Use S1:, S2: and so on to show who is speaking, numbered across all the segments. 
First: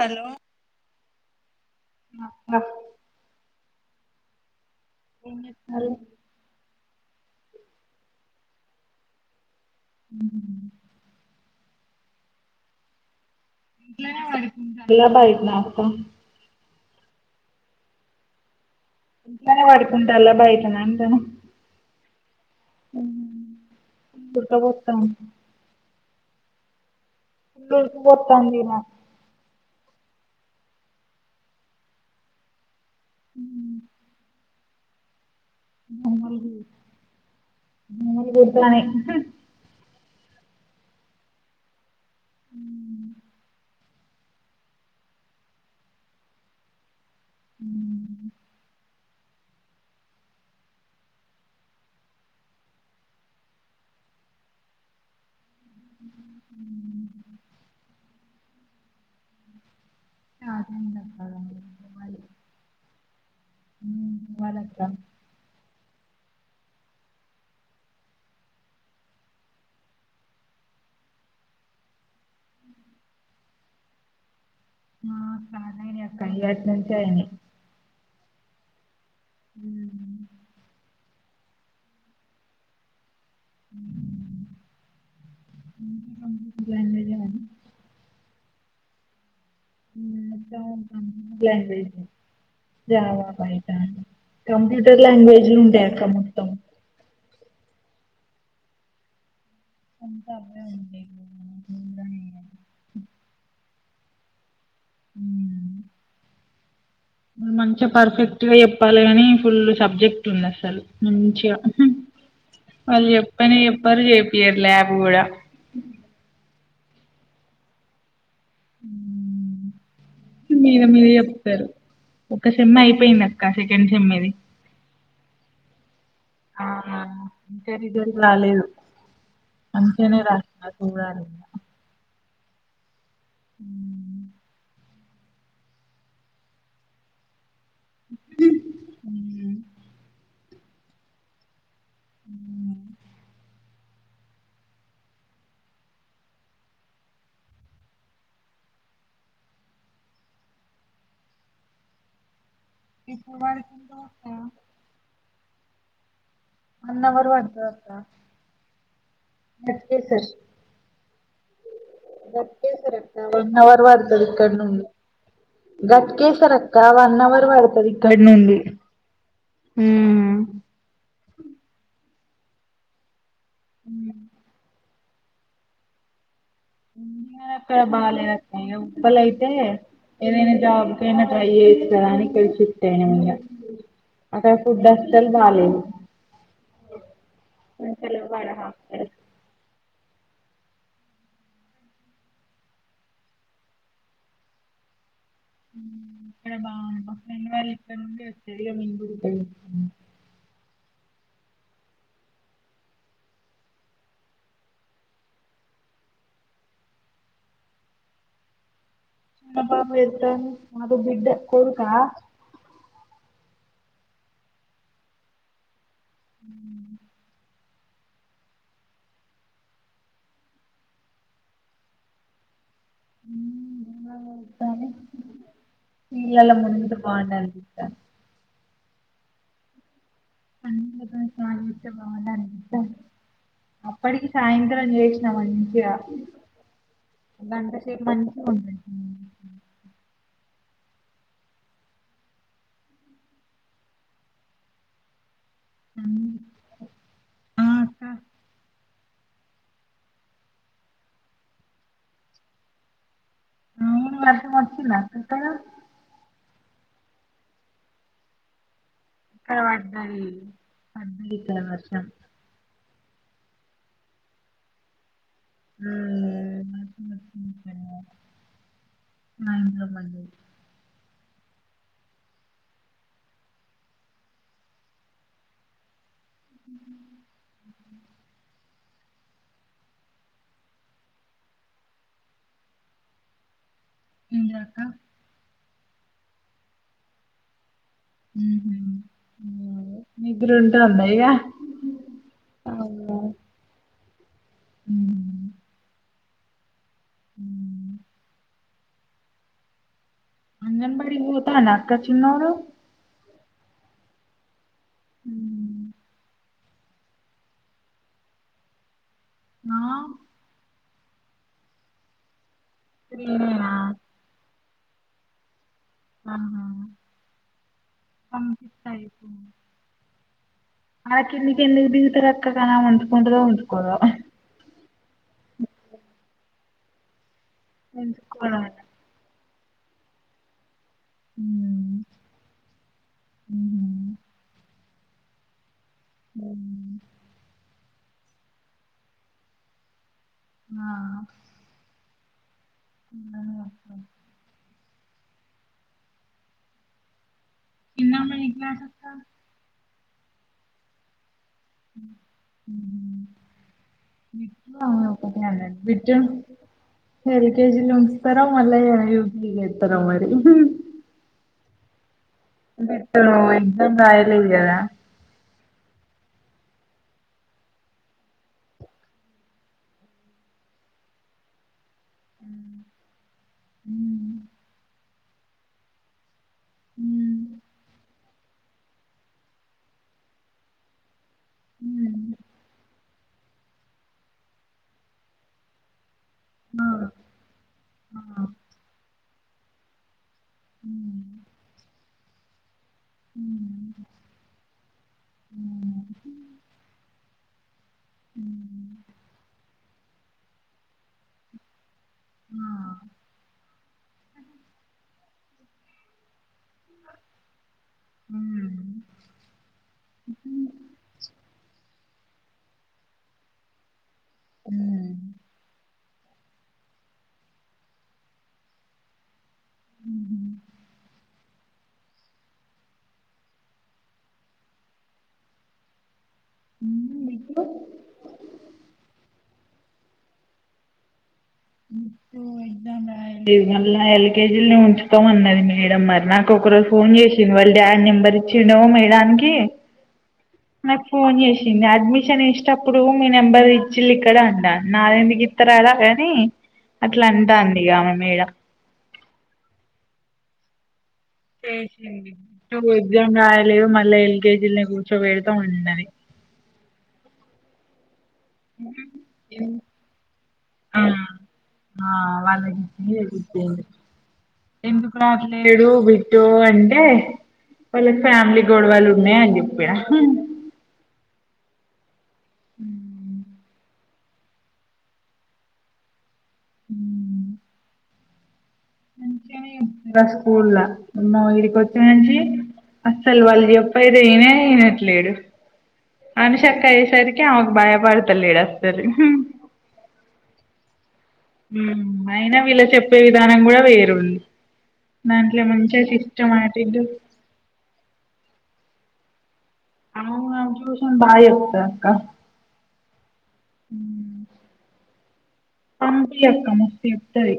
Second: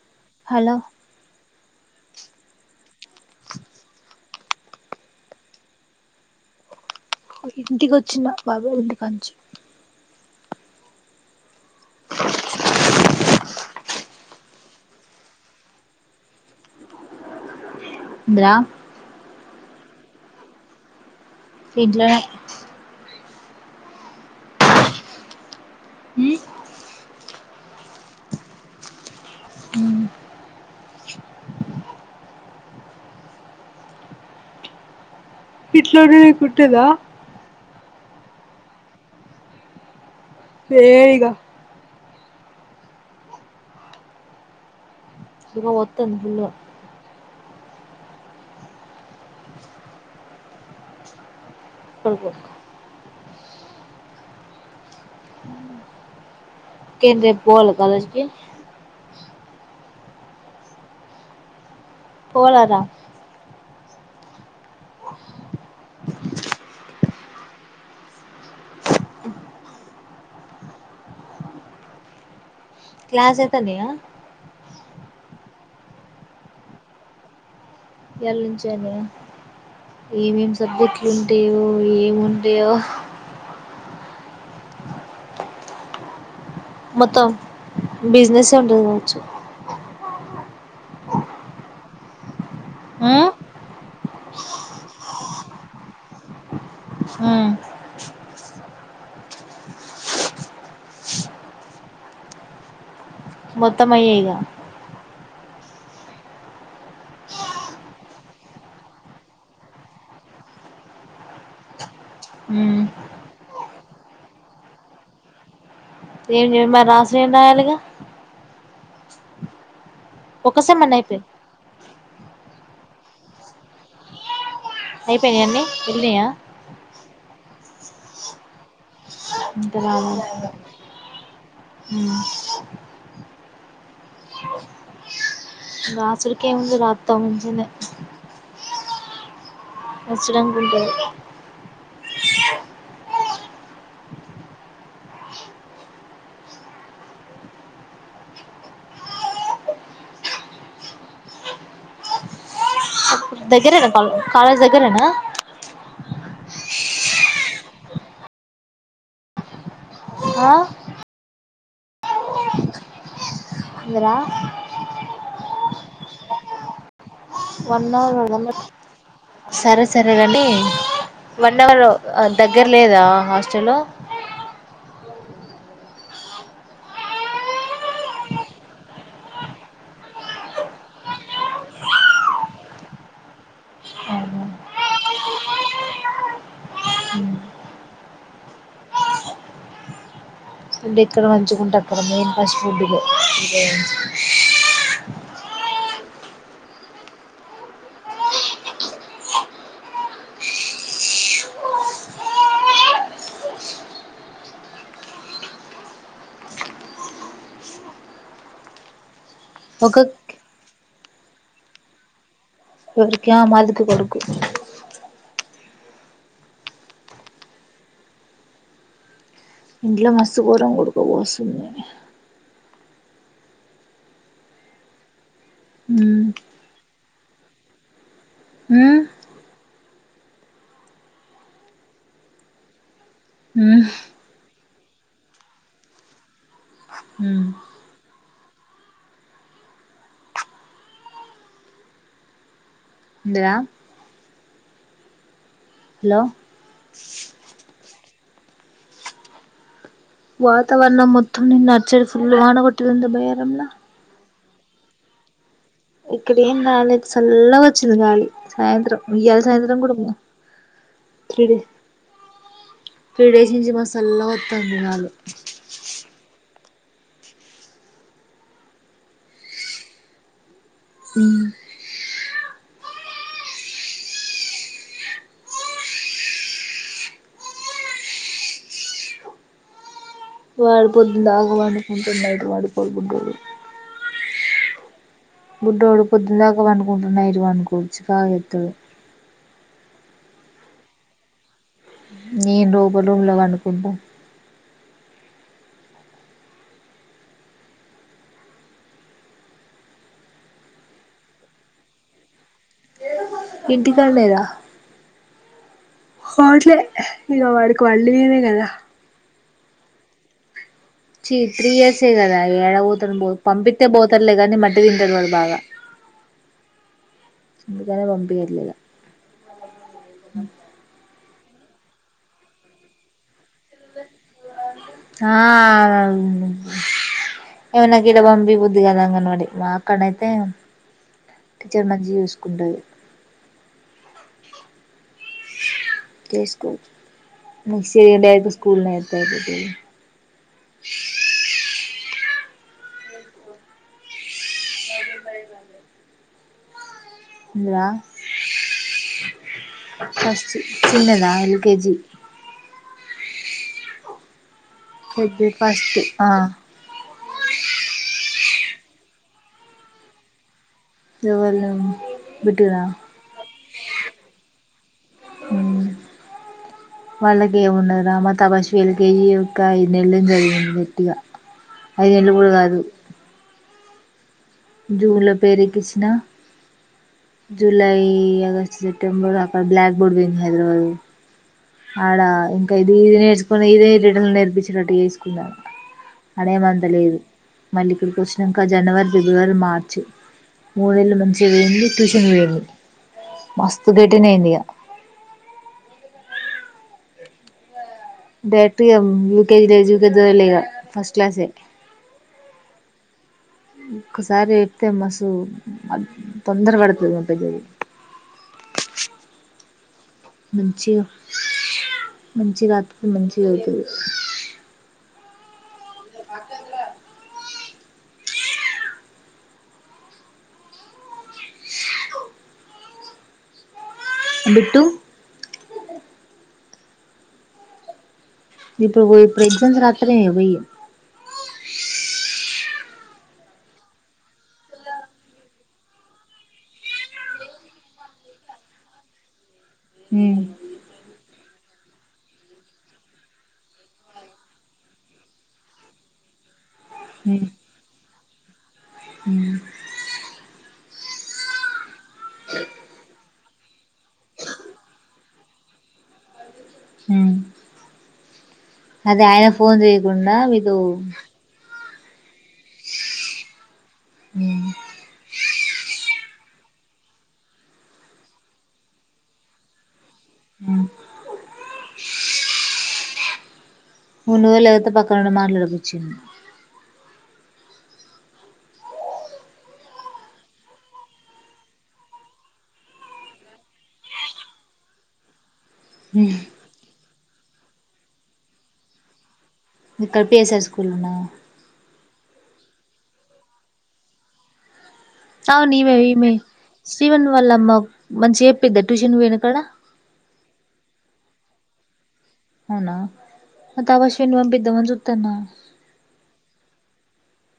S1: Hello ఏం చేస్తున్నారు
S2: ఇంటికి వచ్చిన బాబాయ్ ఇంటి కాంచి
S1: మ్ ఇలా బయట్ నా అక్క
S2: ద్రా
S1: ఇంట్లోనే పడుకుంటలా బయటనా అంటన
S2: ఇంట్లోనే
S1: హుమ్ ఉడ్ ఖా పొత్తంది గుర్ క్ పొతాంది నాక్ మ్
S2: ఇట్లోడనే కుట్టేదా
S1: అ కూడుతానేయి
S2: వేయి ఇగా
S1: ఉమ్
S2: ఇవో ఒత్తంది ఫుల్ గా
S1: హుమ్
S2: కొన్కో
S1: [unintelligible]
S2: ఇంకేందే పోల కాలేజ్ కి
S1: అదే ఇంగ కాదండి
S2: పోలా రా
S1: హుమ్ వణక్కం
S2: క్లాస్ అయితానయా
S1: ఆ కాదని అక్క ఈ ఆటినుంచి అయినాయి
S2: ఈయాల్ నుంచి అయినాయ ఈవేం సబ్బుద్ ఉంటేవో ఏముంటయో
S1: అ [inaudible]
S2: మొత్తం బిజినెస్ ఉంటది కావచ్చు
S1: [inaudible]
S2: ఉమ్
S1: జావా పై కంప్యూటర్ లాంగ్వేజ్లు ఉంటాయి అక్క మొత్తం
S2: ఉమ్
S1: అంత అర్ధం అయింది [inaudible]
S2: మొత్తం అయ్యేగా
S1: హ్మ్. మంచిగా పర్ఫెక్ట్ గా చెప్పాలే కాని ఫుల్ సబ్జెక్ట్ ఉంది, అసలు మంచిగా
S2: ఉమ్
S1: వాళ్ళు చెప్పని చెప్పరు చేపియరు ల్యాబ్ కూడా.
S2: ఏం చె మరి రాస ఏం రాయాలిగా
S1: మ్మ్
S2: ఒక్క సెమ్
S1: మీద
S2: అన్న అయిపోయి
S1: మీదజెప్తారు ఒక సెమ్ అయిపోయింది అక్క సెకండ్ సెమ్ ఇది
S2: అయిపోయాయన్ని
S1: ఆ ఇంకా రిజల్ట రాలేదు
S2: ఇంకా రాలే
S1: మంచిగనే
S2: [inaudible]
S1: రాసిన చూడాలి
S2: [unintelligible]
S1: మహ్
S2: రాసుడుకేముంది రాత్తం మంచిగానే
S1: [inaudible]
S2: వచ్చినంకుంటాది
S1: మ్మ్ ఎప్పుడు
S2: దగ్గరేనా
S1: పడుతుందక్కా?
S2: కాలేజ్ దగ్గరేనా
S1: వన్ హవరు పడ్తదక్కా ఘట్కేసర్
S2: ఆ
S1: ఘట్కేసర్ అక్క వన్ హౌర్
S2: ఉందిరా
S1: పడ్తది ఇక్కడ్నుండి ఘట్కేసర్ అక్క వ
S2: వన్ అవర్ వన్ అవర్ సరే సరే
S1: హ్మ్.
S2: గాని వన్ అవర్ దగ్గర లేదా హాస్
S1: హ్మ్
S2: అ
S1: అక్కడ బాలేదు అక్కడ ఇగ ఉప్పల అయితే ఏదైనా జాబ్ కయినా ట్రై చెయ్యచ్చు కదా అని ఇక్కడ షిఫ్ట్ అయినాం ఇకా అక్కడ ఫుడ్ అస్తలు బాలేదు మంచిగా లెవ్వు ఆడ హాస్టల్స్
S2: అంటే ఇక్కడ మంచుకుంటే అక్కడ మెయిన్ ఫస్ట్ ఫుడ్
S1: ఇక్కడ బావుందా మా ఫ్రెండ్ వాళ్ళు ఇక్కడ్నుందే వచ్చేది మా బాబు
S2: ఒక
S1: ఎదుగుతాను ఆడు బిడ్డ కొడుకా
S2: ఎవరికి మాదికు కొడుకు
S1: మ్మ్
S2: ఇంట్లో మస్తు గోరం ఉడుకపోస్తుంది
S1: [unintelligible]
S2: ఉమ్
S1: నీళ్లలా ముందు బాగున్నారు అంట
S2: ఉమ్
S1: అ [inaudible] బావుండు
S2: ఉమ్
S1: అప్పటికి సాయంత్రంన్ని చేసిన మంచిగా
S2: ఉమ్
S1: గంట సేపు మంచిగా ఉండే
S2: అందరా హలో
S1: ఆ అక్క
S2: వాతావరణం మొత్తం నిన్న అర్చడి ఫుల్ వాన కొట్టదింద బయ్యరంలా
S1: అవును వర్షం వచ్చిందా క్కడ
S2: ఇక్కడ ఏం రాలేదు చల్లగోచ్చింది గాలి సాయంత్రం ఇయ్యాల
S1: ఇక్కడ
S2: సాయంత్రం కూడా
S1: బడ్డాది
S2: త్రీ
S1: పడ్డదిక్కడ
S2: డేస్
S1: వర్షం
S2: త్రీ డేస్ నించి మసల్ల వత్తాంది గాలి
S1: [inaudible] నంత మండే
S2: ఉ
S1: అ
S2: వాడు పొద్దున్ దాగ పనుడుకుంటున్నడు వాడు [unintelligible]
S1: ఈదక్క
S2: బుడ్డోడు పొద్దున దాకా పనుకుంటున్నా ఈడు పన్కోడు
S1: ఊహు ఊ నిద్రుంటాందా ఇగ
S2: నేను లోపల రూమ్ లో బండుకుంటా
S1: హ్మ్ హ్మ్ అంగన్ బడికి పోతాండా అక్క చిన్నోడు
S2: ఇంటికాడలేదా
S1: హ్మ్
S2: కోట్లే ఇగ వాడికి వళ్ళివీదె కదా
S1: నా
S2: చి త్రీ ఇయర్స్ ఎ గదా యాడబోతండు బో
S1: త్రీనేనా
S2: పంపితే పోతల్లే కానీ మల్ తిలిండరు వాళ్ బాగా
S1: [unintelligible]
S2: అందుకనే
S1: పంపిస్తే అయిపోవు
S2: అ
S1: అ కిందెందుకు దిగుతరక్క కనామంచుగుంటదో ఉండద్
S2: ఆ ఉ పో నాకిడ పంపి
S1: ఉంచుకోరు
S2: బుద్ధి గాదు అంగన్వడి వాకడైతే టీచర్
S1: ఉమ్
S2: మంచిగ చూసుకుంటది
S1: హుహు.
S2: చేస్కు
S1: హ్మ్.
S2: మీస్ [unintelligible] డే అయితే స్కూల్లో ఏత్తాదిది
S1: ఆ ఇంగేమక్క
S2: ఇందులా
S1: చిన్నామ నే క్లాసక్క
S2: ఫస్ట్ చిన్నదా [unintelligible]
S1: ఉ ఊ [unintelligible] హా
S2: పెద్ద
S1: కొట్టినాడంట
S2: ఫస్ట్
S1: బిట్టు
S2: ఆ
S1: హెరికేజిలో త్వరగా మళ్ళ ఇయుగా ఇతార మరి
S2: ఎవళ్లు
S1: బిట్టు వన్ ఏం రాయలేదు గదా
S2: మ్ వాళ్ళకి ఏమున్నాది రా మా తపస్వి ఎల్కేజీ యొక్క ఐదు నెల్లెమో చదివింది గట్టిగా ఐదు ఏండ్లు కూడ కాదు
S1: హ్మ్.
S2: జూన్ లో పేరు ఎక్కించిన
S1: హ్మ్.
S2: జులై అగస్ట్ సెప్టెంబర్ అక్కడ బ్లాక్ బోర్డ్ పోయింది హైదరాబాద్ ఆడ
S1: హ్మ్.
S2: ఇంకా ఇదే కొన్ని ఇదే రీడింగులు నేర్పించెటట్టు చేసుకున్నా అడేం
S1: అవును.
S2: అంటలేదు మళ్ళీ ఇక్కడికి
S1: ఆ!
S2: వచ్చినంక జనవరి ఫిబ్రవరి మార్చ్ మూనెళ్లు
S1: హ్మ్.
S2: మంచిగ పోయింది టుష తినలేదు మస్తు
S1: హ్మ్.
S2: గెటిన్ అయింది ఇగ
S1: హ్మ్.
S2: డట
S1: హ్మ్.
S2: కజీ లేజ గదు లేగా ఫస్ట్ క్లాసే
S1: ఆ
S2: ఒకసారి ఇప్తే మసు తొందరగాడతున్న పెది
S1: హ్మ్.
S2: మంచి మంచి కాతుది మంచిగా అవుతుంది
S1: హ్మ్
S2: ఇ పాక
S1: హ
S2: బట్టు
S1: నకు
S2: ఇప్పుడు పో ఇప్పుడు ఎక్జామ్స్ రాత్తే పోయ
S1: ఇది మ ఎల్కేజీ ఉంచుతామన్నది మేడ మరి నాకు ఒకరోజు ఫోన్ చేసింది వాళ్ళ డాడీ నెంబర్ ఇచ్చిండెమో మేడనికి
S2: ఉమ్
S1: నాక్ ఫోన్ చేసింది అడ్మిషన్ ఇచ్చేటప్పుడు మీ నెంబర్ ఇచ్చిళ్ళు ఇక్కడ అన్నాన్ నాది ఎందుకు ఇత్తరాలా కాని, అట్లా అంటాంది గామె మేడం
S2: మ్మ్
S1: చేసింది టూ ఎగ్జామ్ రాయలేదు మళ్ళా ఎల్కేజీ ల్నే కూర్చోబెడుతాం అన్నది.
S2: ఉమ్ అదే ఆయన ఫోన్ చేయ్యకుండా మీకు
S1: ఆ ఆ వాళ్ళకిచ్చి చేప్పింది ఎందుకు రా అట్ల లేడు బిటు అంటే వాళ్ళ ఫ్యామిలీ గొడవలు ఉన్నాయని చెప్పాడు
S2: ఆ
S1: ఉ
S2: మును వే లేకపోతే పక్కన ఉండి మాట్లాడి వచ్చి
S1: మంచిగానే స్కూల్ లో ఇక్కడికి వచ్చినప్పటి నుంచి అస్సలు వాళ్ళ చెప్పది విననే వినట్లేడు అనుషక్క ఏ సైడ్ ఆమెకు బయపడుతలేడు అస్సలు
S2: ఇక్కడ పిఎస్ఆర్ స్కూల్ లోనా
S1: అయిన వీళ్ళ చెప్పే విధానం కూడా వేరుంది దాంట్లో
S2: అవును ఈమే
S1: మంచిగా
S2: ఈమే
S1: సిస్టమాటిక్
S2: శ్రీవన్ వాళ్ళమ్మ మంచిగా చెప్పింద్ ట్యూషన్ పోయిన కాడ
S1: ఆ ట్యూషన్ బాగా చెప్తారు అక్క
S2: అవునా మా అవిశ్వన్ పంపిదమా చూ త్తనా
S1: పంపి అక్క మస్తుగా చెప్తది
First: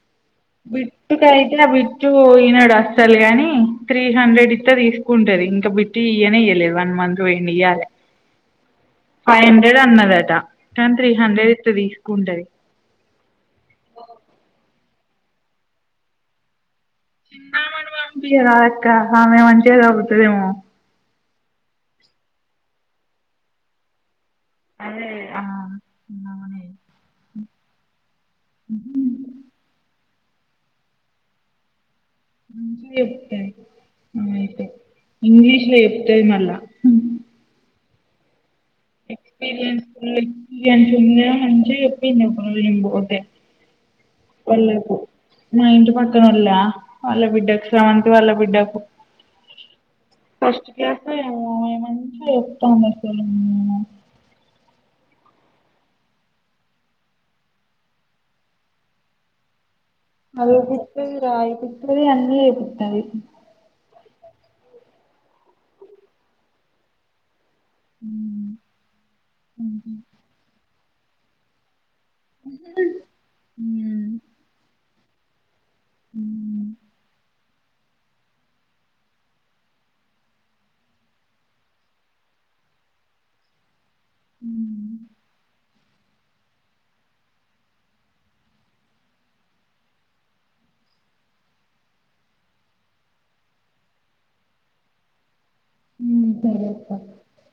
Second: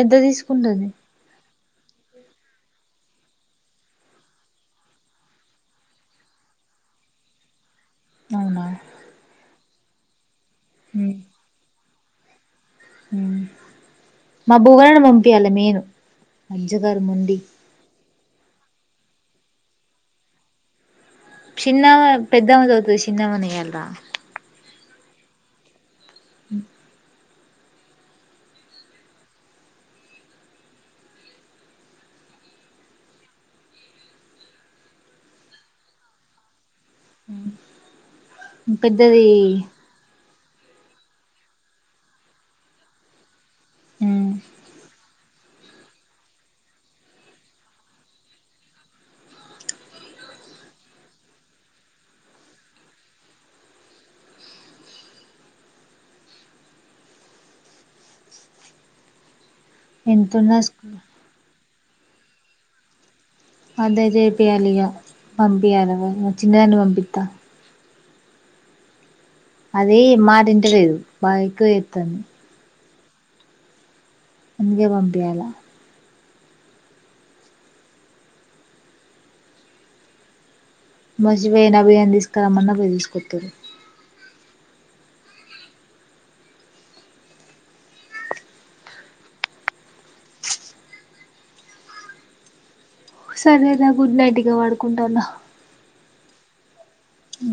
S2: ఎంత తీసుకుంటది
S1: బిట్టు కైతే బిట్టు ఈనా వస్త గాని త్రీ హండ్రెడ్ ఇస్తే తీసుకుంటది ఇంకా బిట్టు ఇయ్యనే ఇయలేదు వన్ మంత్ పోయిండు ఇయాలి
S2: అవునా
S1: ఫైవ్ హండ్రెడ్ అన్న [unintelligible] మొత్తం త్రీ హండ్రెడ్ ఇస్తే తీసుకుంటది
S2: పంపియాలా మైను జాగర్ మొండి
S1: ఇక ఆమె మంచిగా చదువుతాదేమో
S2: చిన్నామా పెద్దామే చదువుతది చిన్నామనే వేయ్యాల
S1: అదే ఆ
S2: అ
S1: తిందామని హ మంచిగా చెప్తాది అయితే ఇంగ్లీష్ లో చెప్తాది మళ్ళా
S2: పెద్దది
S1: ఎంతున్నా మంచిగా చెప్పిండు నేను పోతే వలకు మా ఇంటి పక్కనోళ్ళ వాళ్ళ బిడ్డకు స్రవంతి వాళ్ళ బిడ్డకు ఫస్ట్ క్లాస్ ఏమో మంచిగా చెప్తాంది అసలు
S2: ఎంతున్నా స్కూల్
S1: చదివిపిస్తది రాయి పి స్తది అన్నీ చెప్పిస్తది
S2: అదే చేపియాలిగా పంపియాలిక చిన్నదాన్ని పంపిస్తా
S1: హ
S2: అది మాట వింటలేదు బైకు ఎ
S1: మ్మ్
S2: గే పంపియ్యాల
S1: మ్మ్
S2: మసివైన అభియా తీసుకురామ్మన్నా పోయి తెలుసుకొచ్చారు
S1: మ్మ్
S2: సరే రా గుడ్ నైట్ ఇగ వాడుకుంటాను
S1: మ్మ్ సరెప్ప
S2: అ